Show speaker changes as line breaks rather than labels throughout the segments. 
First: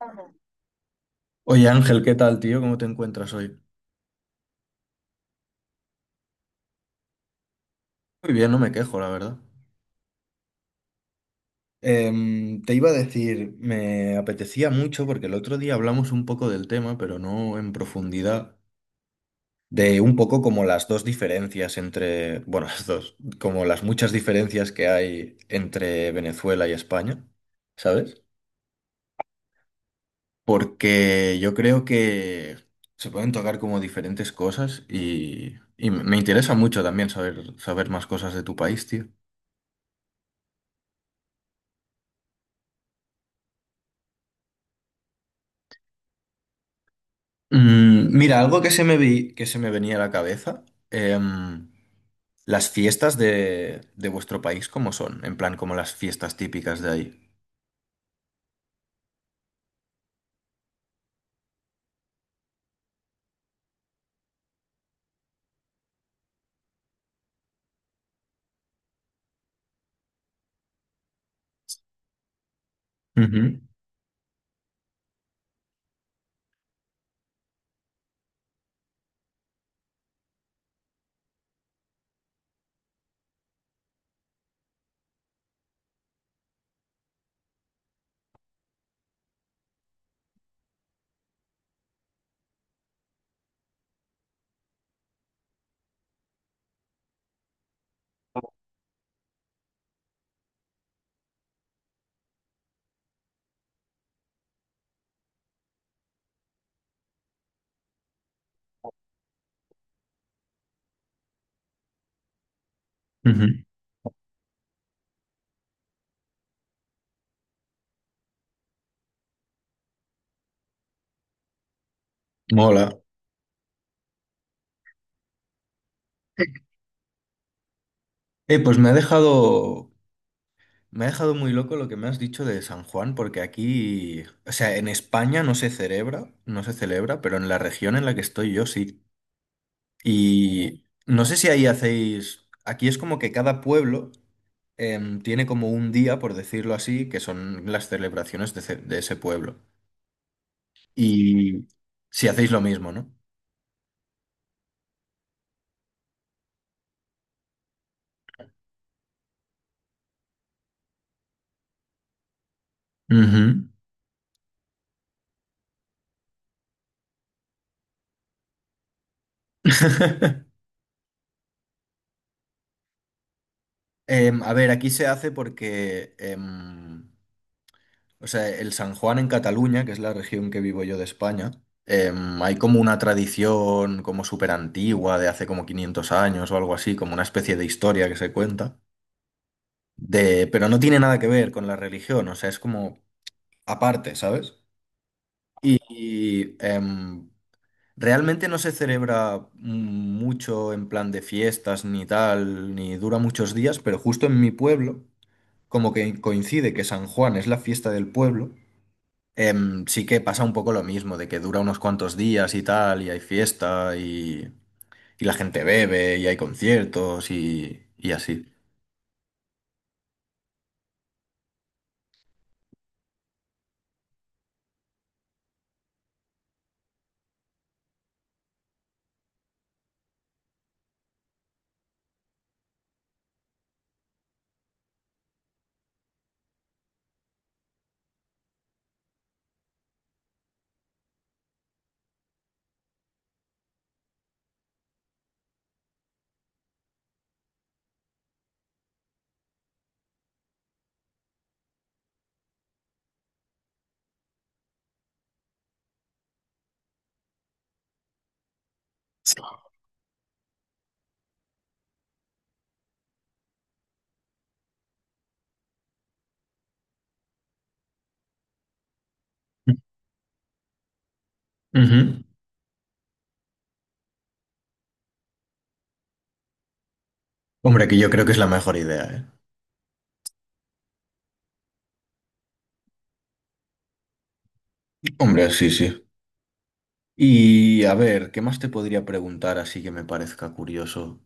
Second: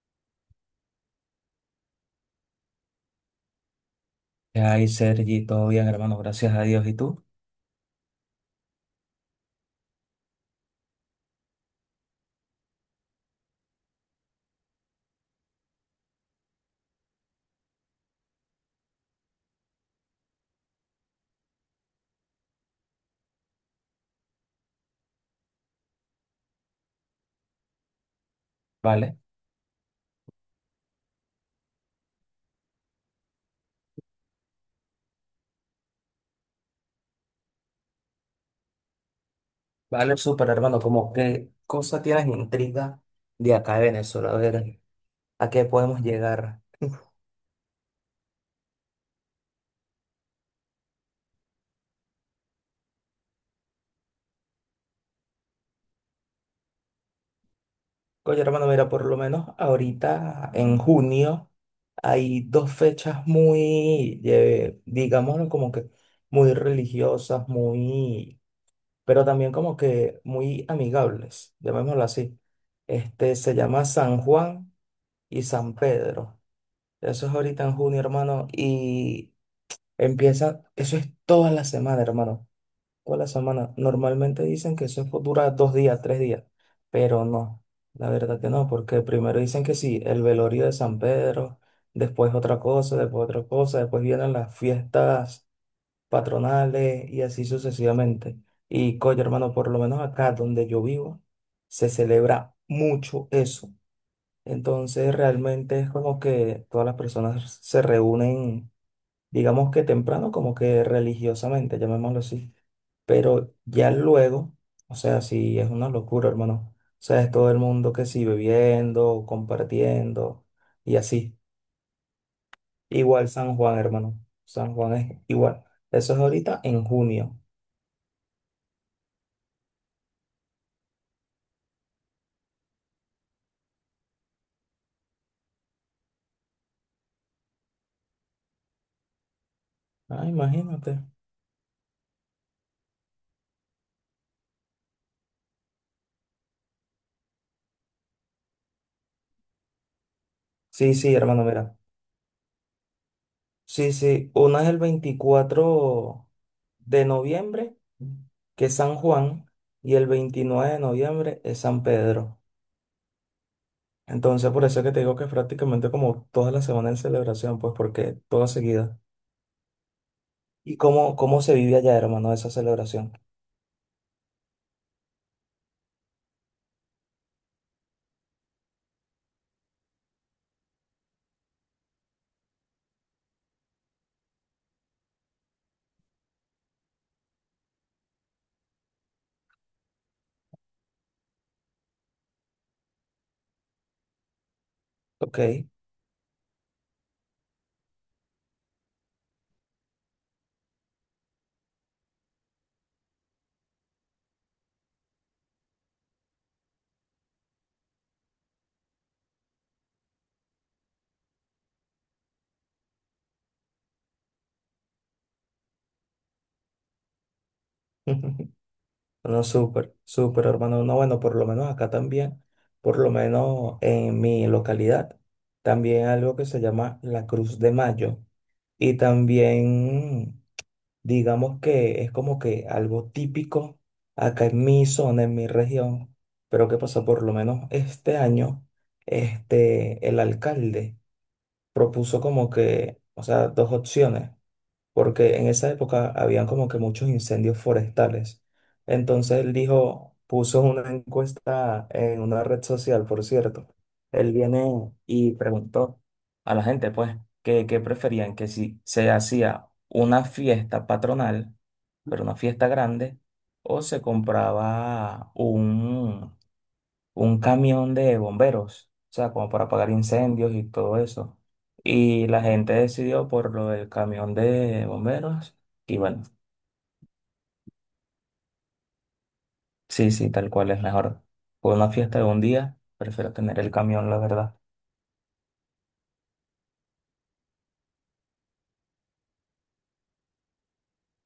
Ajá. Oye Ángel, ¿qué tal, tío? ¿Cómo te encuentras hoy?
Ay, Sergi, todo bien, hermano, gracias a Dios. ¿Y tú?
Muy bien, no me quejo, la verdad. Te iba a decir, me apetecía mucho porque el otro día hablamos un poco del tema, pero no en profundidad, de un poco como las dos diferencias entre, bueno, las dos, como las muchas diferencias que hay entre Venezuela y España, ¿sabes?
Vale,
Porque yo creo que se pueden tocar como diferentes cosas y me interesa mucho también saber, saber más cosas de tu país, tío.
vale, súper, hermano. ¿Cómo qué cosa tienes intriga de acá de Venezuela? A ver, ¿a qué podemos llegar?
Mira, algo que que se me venía a la cabeza. em, las fiestas de vuestro país, ¿cómo son? En plan, como las fiestas típicas de ahí.
Oye, hermano, mira, por lo menos ahorita en junio hay dos fechas muy, digámoslo, como que muy religiosas, muy, pero también como que muy amigables, llamémoslo así. Este se
Ujú,
llama San Juan y San Pedro. Eso es ahorita en junio, hermano, y empieza, eso es toda la semana, hermano, toda la semana. Normalmente dicen que dura 2 días, 3 días, pero no, la verdad que no, porque primero dicen que sí, el velorio de San Pedro, después otra cosa, después otra cosa, después vienen las fiestas patronales y así sucesivamente. Y coño, hermano, por lo menos acá donde yo vivo, se celebra mucho eso. Entonces realmente es como que todas las personas se reúnen, digamos que temprano, como que religiosamente, llamémoslo así.
ujú.
Pero ya luego, o sea, sí es una locura, hermano. O sea, es todo el mundo que sí bebiendo, compartiendo y así.
Mola.
Igual San Juan, hermano. San Juan es igual. Eso es ahorita en junio.
Pues me ha dejado muy loco lo que me has dicho de San Juan, porque aquí, o sea, en España no se celebra, no se celebra, pero en la región en la que estoy yo sí.
Ah,
Y
imagínate.
no sé si ahí hacéis, aquí es como que cada pueblo tiene como un día, por decirlo así, que son las celebraciones de ese pueblo.
Sí, sí, hermano,
Y
mira.
si hacéis lo mismo, ¿no?
Sí, sí, una es el 24 de noviembre, que es San Juan, y el 29 de noviembre es San Pedro.
Ujú.
Entonces, por eso es que te digo que es prácticamente como toda la semana en celebración, pues porque toda seguida. ¿Y cómo se vive allá, hermano, esa celebración?
A ver, aquí se hace porque, o sea, el San Juan en Cataluña, que es la región que vivo yo de España, hay como una tradición como súper antigua de hace como 500 años o algo así, como una especie de historia que se cuenta, pero no tiene nada que ver con la religión, o sea, es como aparte, ¿sabes?
Ok.
Y realmente no se celebra mucho en plan de fiestas ni tal, ni dura muchos días, pero justo en mi pueblo, como que coincide que San Juan es la fiesta del pueblo, sí que pasa un poco lo mismo, de que dura unos cuantos días y tal, y hay fiesta y la gente bebe y hay conciertos y así.
No, súper, hermano. No, bueno, por lo menos acá también, por lo menos en mi localidad, también algo que se llama la Cruz de Mayo. Y también digamos que es como que algo típico acá en mi zona, en mi región, pero que pasó por lo menos este año, este, el alcalde propuso como que, o sea, dos opciones porque en esa época habían como que muchos incendios forestales. Entonces él dijo, puso una encuesta en una red social, por cierto. Él viene y preguntó a la gente, pues, que preferían que si se hacía una fiesta patronal, pero una fiesta grande, o se compraba un camión de bomberos, o sea, como para apagar incendios y todo eso.
Ujú.
Y la gente decidió por lo del camión de bomberos. Y bueno,
Hombre, que yo creo que es la mejor idea, ¿eh?
sí, sí, tal cual es mejor. Por una fiesta de un día, prefiero tener el camión, la verdad.
Hombre, sí, sí. Y a ver, ¿qué más te podría preguntar así que me parezca curioso?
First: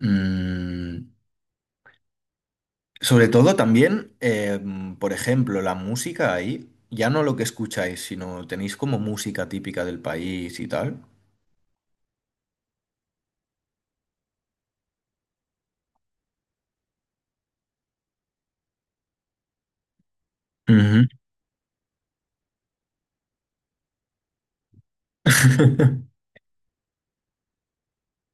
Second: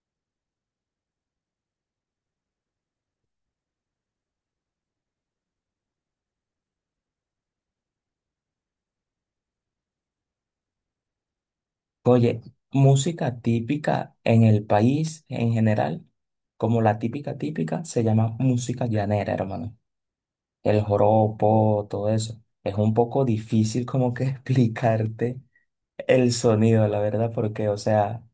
Mm, Sobre todo también, por ejemplo, la música ahí, ya no lo que escucháis, sino tenéis como música típica del país y tal.
Oye, música típica en el país en general, como la típica típica, se llama música llanera, hermano. El
Ujú.
joropo, todo eso. Es un poco difícil como que explicarte el sonido, la verdad, porque, o sea,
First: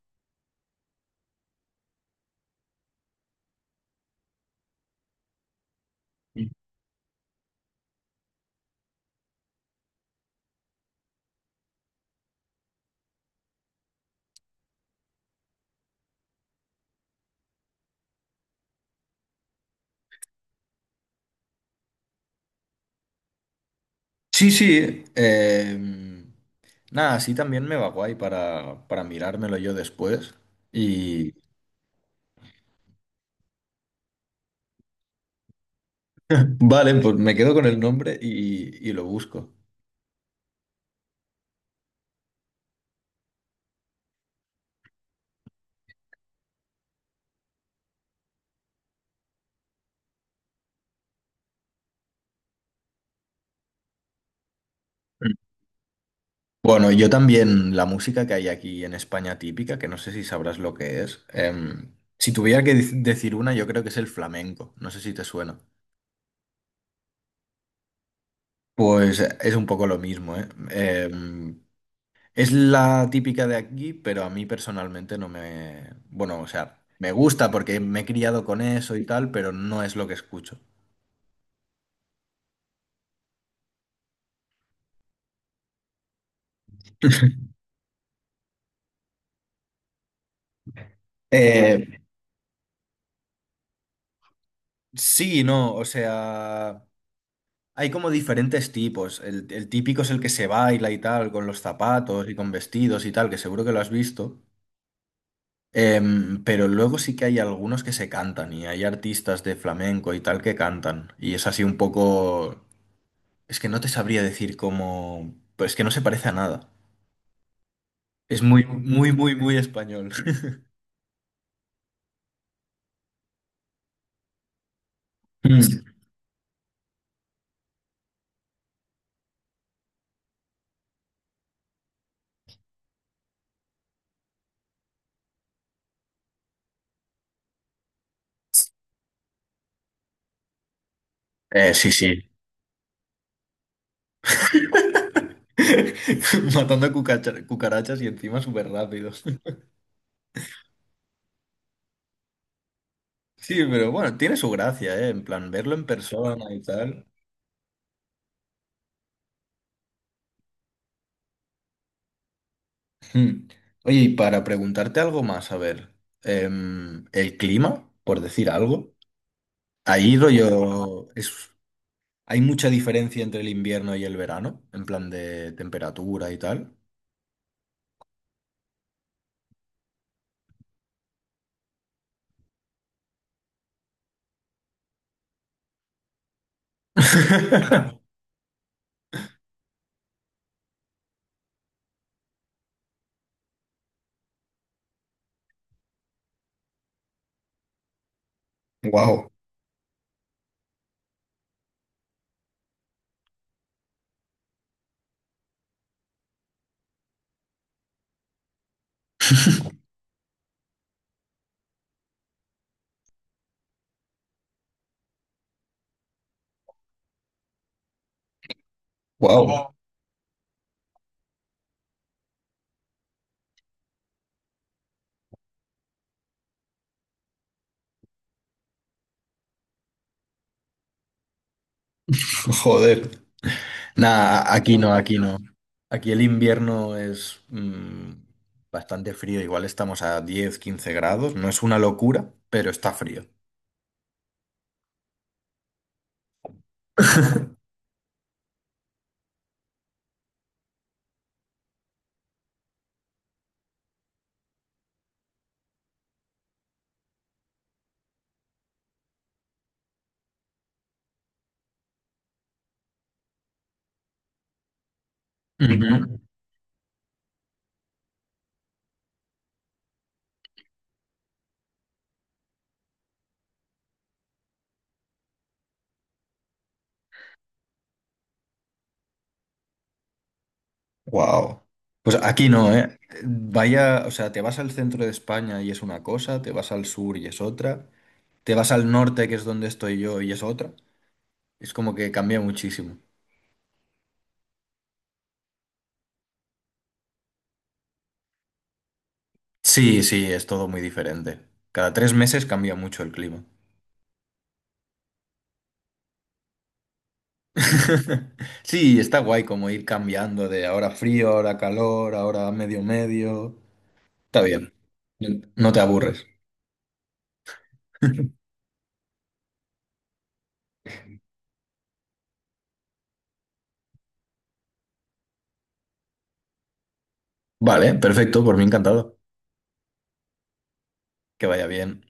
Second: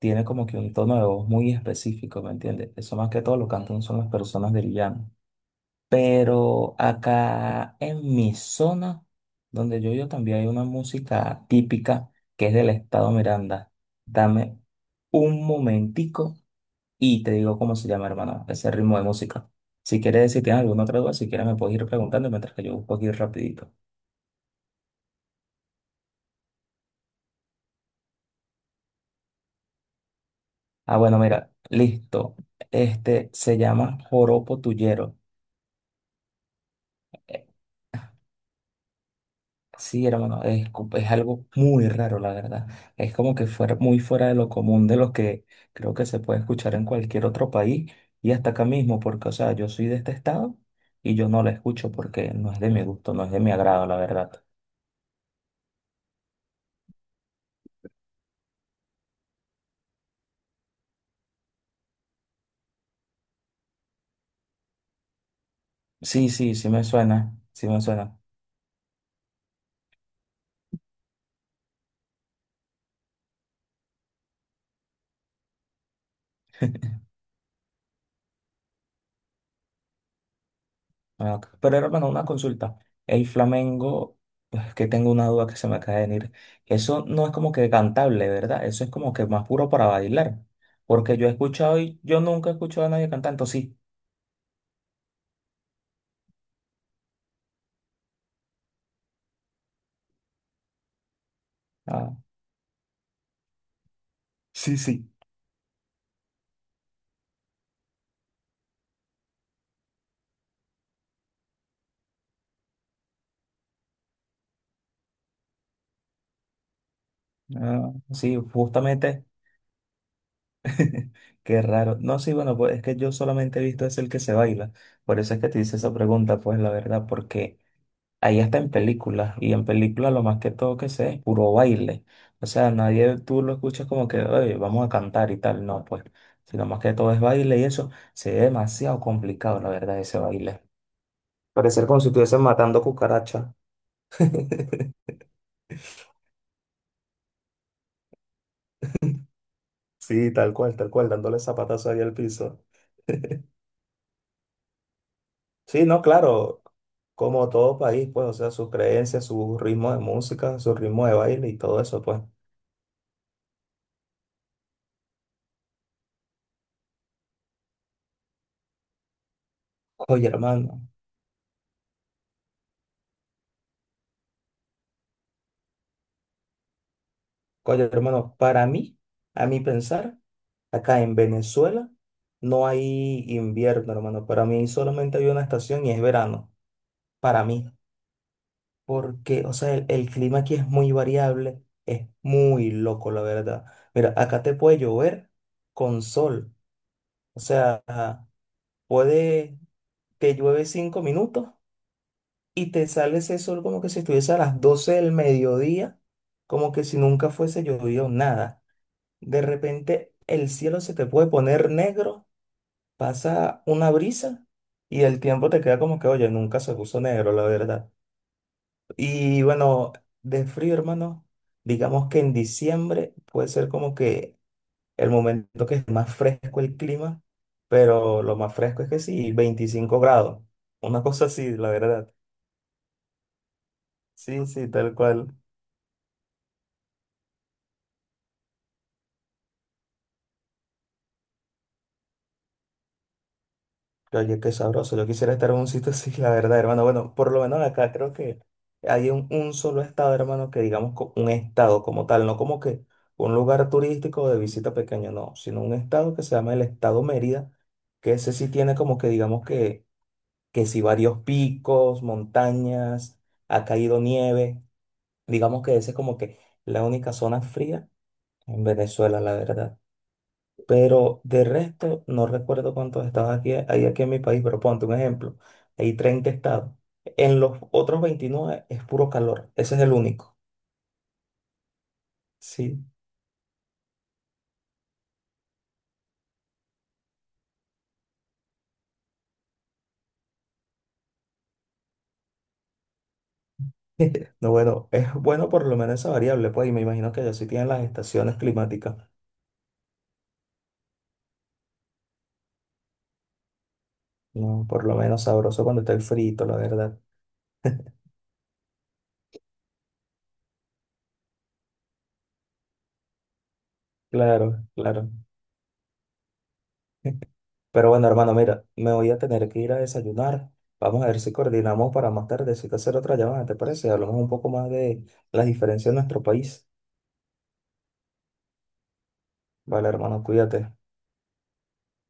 tiene como que un tono de voz muy específico, ¿me entiendes? Eso más que todo lo cantan son las personas del llano. Pero acá en mi zona, donde yo vivo, también hay una música típica que es del estado Miranda. Dame un momentico y te digo cómo se llama, hermano, ese ritmo de música. Si quieres, si tienes alguna otra duda, si quieres me puedes ir preguntando mientras que yo busco aquí rapidito.
Sí, sí. Nada, así también me va guay para mirármelo yo después.
Ah, bueno,
Y
mira, listo. Este se llama joropo tuyero.
vale, pues me
Eh,
quedo con el nombre y lo busco.
Sí, hermano, es algo muy raro, la verdad. Es como que fuera muy fuera de lo común de lo que creo que se puede escuchar en cualquier otro país y hasta acá mismo, porque, o sea, yo soy de este estado y yo no la escucho porque no es de mi gusto, no es de mi agrado, la verdad.
Bueno, yo también la música que hay aquí en España típica, que no sé si sabrás lo que es. Si tuviera que decir una, yo creo que es el flamenco. No sé si te suena.
Sí, sí, sí me suena, sí me suena.
Pues es un poco lo mismo, ¿eh? Es la típica de aquí, pero a mí personalmente no me. Bueno, o sea, me gusta porque me he criado con eso y tal, pero no es lo que escucho.
Ah, ok. Pero hermano, una consulta. El flamenco, pues que tengo una duda que se me acaba de venir. Eso no es como que cantable, ¿verdad? Eso es como que más puro para bailar. Porque yo he escuchado
Eh,
y yo nunca he escuchado a nadie cantando, sí.
sí, no, o sea. Hay como diferentes tipos. El típico es el que se baila y tal, con los
Ah,
zapatos y con vestidos y tal, que seguro que lo has visto.
sí, sí.
Pero luego sí que hay algunos que se cantan y hay artistas de flamenco y tal que cantan. Y es así un poco. Es que no te sabría decir cómo. Pues que no se parece a nada.
Ah, sí,
Es muy, muy,
justamente.
muy, muy español.
Qué raro. No, sí, bueno, pues es que yo solamente he visto es el que se baila. Por eso es que te hice
Mm.
esa pregunta, pues la verdad, porque ahí hasta en películas, y en películas lo más que todo que sé es puro baile. O sea, nadie tú lo escuchas como que, oye, vamos a cantar y tal, no, pues, sino más que todo es baile y eso se ve demasiado complicado, la verdad, ese baile. Parecer
Sí,
como si
sí.
estuviesen matando cucarachas.
Matando cucarachas y encima súper rápido.
Sí, tal cual, dándole zapatazo ahí al piso.
Sí, pero bueno, tiene su gracia, ¿eh? En plan, verlo en
Sí, no,
persona
claro,
y tal.
como todo país, pues, o sea, sus creencias, su ritmo de música, su ritmo de baile y todo eso, pues.
Mm. Oye, y para preguntarte algo más, a ver, el clima, por decir algo, ahí
Oye, hermano,
rollo, hay mucha diferencia entre el invierno y el verano, en plan de temperatura y tal.
oye, hermano, para mí, a mi pensar, acá en Venezuela no hay invierno, hermano. Para mí solamente hay una estación y es verano. Para mí. Porque, o sea, el clima aquí es muy variable. Es muy loco, la verdad. Mira, acá te puede llover con sol. O sea,
Wow,
puede, te llueve 5 minutos y te sale ese sol como que si estuviese a las 12 del mediodía, como que si nunca fuese llovido nada. De repente el cielo se te puede poner negro, pasa una brisa y el tiempo te queda como que, oye, nunca se puso negro, la verdad. Y
wow,
bueno, de frío, hermano, digamos que en diciembre puede ser como que el momento que es más fresco el clima, pero lo más fresco es que sí, 25 grados, una cosa así, la verdad.
joder.
Sí,
Nada,
sí,
aquí no,
tal
aquí
cual.
no. Aquí el invierno es bastante frío, igual estamos a 10, 15 grados, no es una locura, pero está frío.
Oye, qué sabroso. Yo quisiera estar en un sitio así, la verdad, hermano. Bueno, por lo menos acá creo que hay un solo estado, hermano, que digamos un estado como tal, no como que un lugar turístico de visita pequeño, no, sino un estado que se llama el estado Mérida, que ese sí tiene como que digamos que sí varios picos, montañas, ha caído nieve. Digamos que ese es como
Ujú.
que la única zona fría en Venezuela, la verdad. Pero de resto, no recuerdo cuántos hay aquí en mi país, pero ponte un ejemplo. Hay 30 estados. En los otros 29 es puro calor. Ese es el único.
Wow. Pues aquí no,
Sí.
¿eh? Vaya, o sea, te vas al centro de España y es una cosa, te vas al sur y es otra, te vas al norte, que es donde estoy yo, y es otra. Es como que cambia muchísimo.
No, bueno, es bueno por lo menos esa variable, pues, y me imagino que allá sí tienen las estaciones climáticas.
Sí, sí, es todo muy diferente. Cada 3 meses cambia mucho el clima.
No, por lo menos sabroso cuando está el frito, la verdad.
Sí, está guay como ir cambiando de ahora frío, ahora calor, ahora medio medio. Está
Claro,
bien.
claro.
No te aburres.
Pero bueno, hermano, mira, me voy a tener que ir a desayunar. Vamos a ver si coordinamos para más tardecito hacer otra llamada, ¿te parece? Hablamos un poco más de las diferencias en nuestro país.
Vale, perfecto, por mí encantado.
Vale, hermano, cuídate.
Que vaya bien.